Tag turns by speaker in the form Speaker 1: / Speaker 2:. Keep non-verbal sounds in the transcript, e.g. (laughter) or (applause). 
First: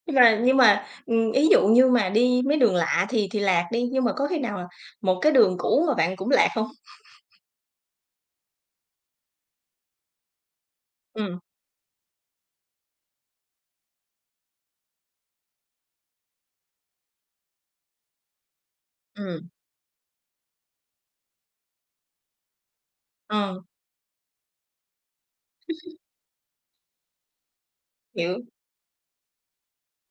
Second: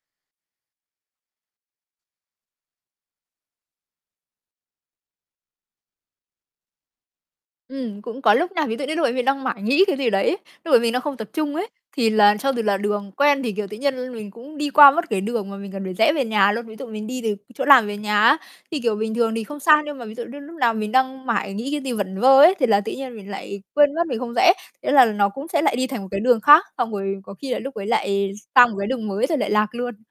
Speaker 1: Nhưng mà nhưng mà, ừm, ý dụ như mà đi mấy đường lạ thì thì lạc đi, nhưng mà có khi nào một cái đường cũ mà bạn cũng lạc hông? (chuckles)
Speaker 2: Ừm, cũng có lúc nha, ví dụ như lúc ấy mình đang mải nghĩ cái gì đấy, lúc mà mình đang không tập
Speaker 1: Ừm.
Speaker 2: trung ấy, thì là cho dù là đường quen thì, kiểu, tự nhiên mình cũng đi qua mất cái đường mà mình cần phải rẽ về nhà luôn. Ví dụ mình đi từ chỗ làm về nhà á, thì, kiểu, bình thường thì
Speaker 1: Ừm.
Speaker 2: không sao, nhưng mà ví dụ như lúc nào mình đang mải nghĩ cái gì vẩn vơ ấy, thì là tự nhiên mình lại
Speaker 1: Ờ.
Speaker 2: quên mất mình không rẽ. Thế là nó cũng sẽ lại đi
Speaker 1: (chuckles)
Speaker 2: thành một cái đường khác, xong rồi có khi là lúc ấy lại
Speaker 1: Hiểu.
Speaker 2: sang một cái đường mới rồi lại lạc luôn.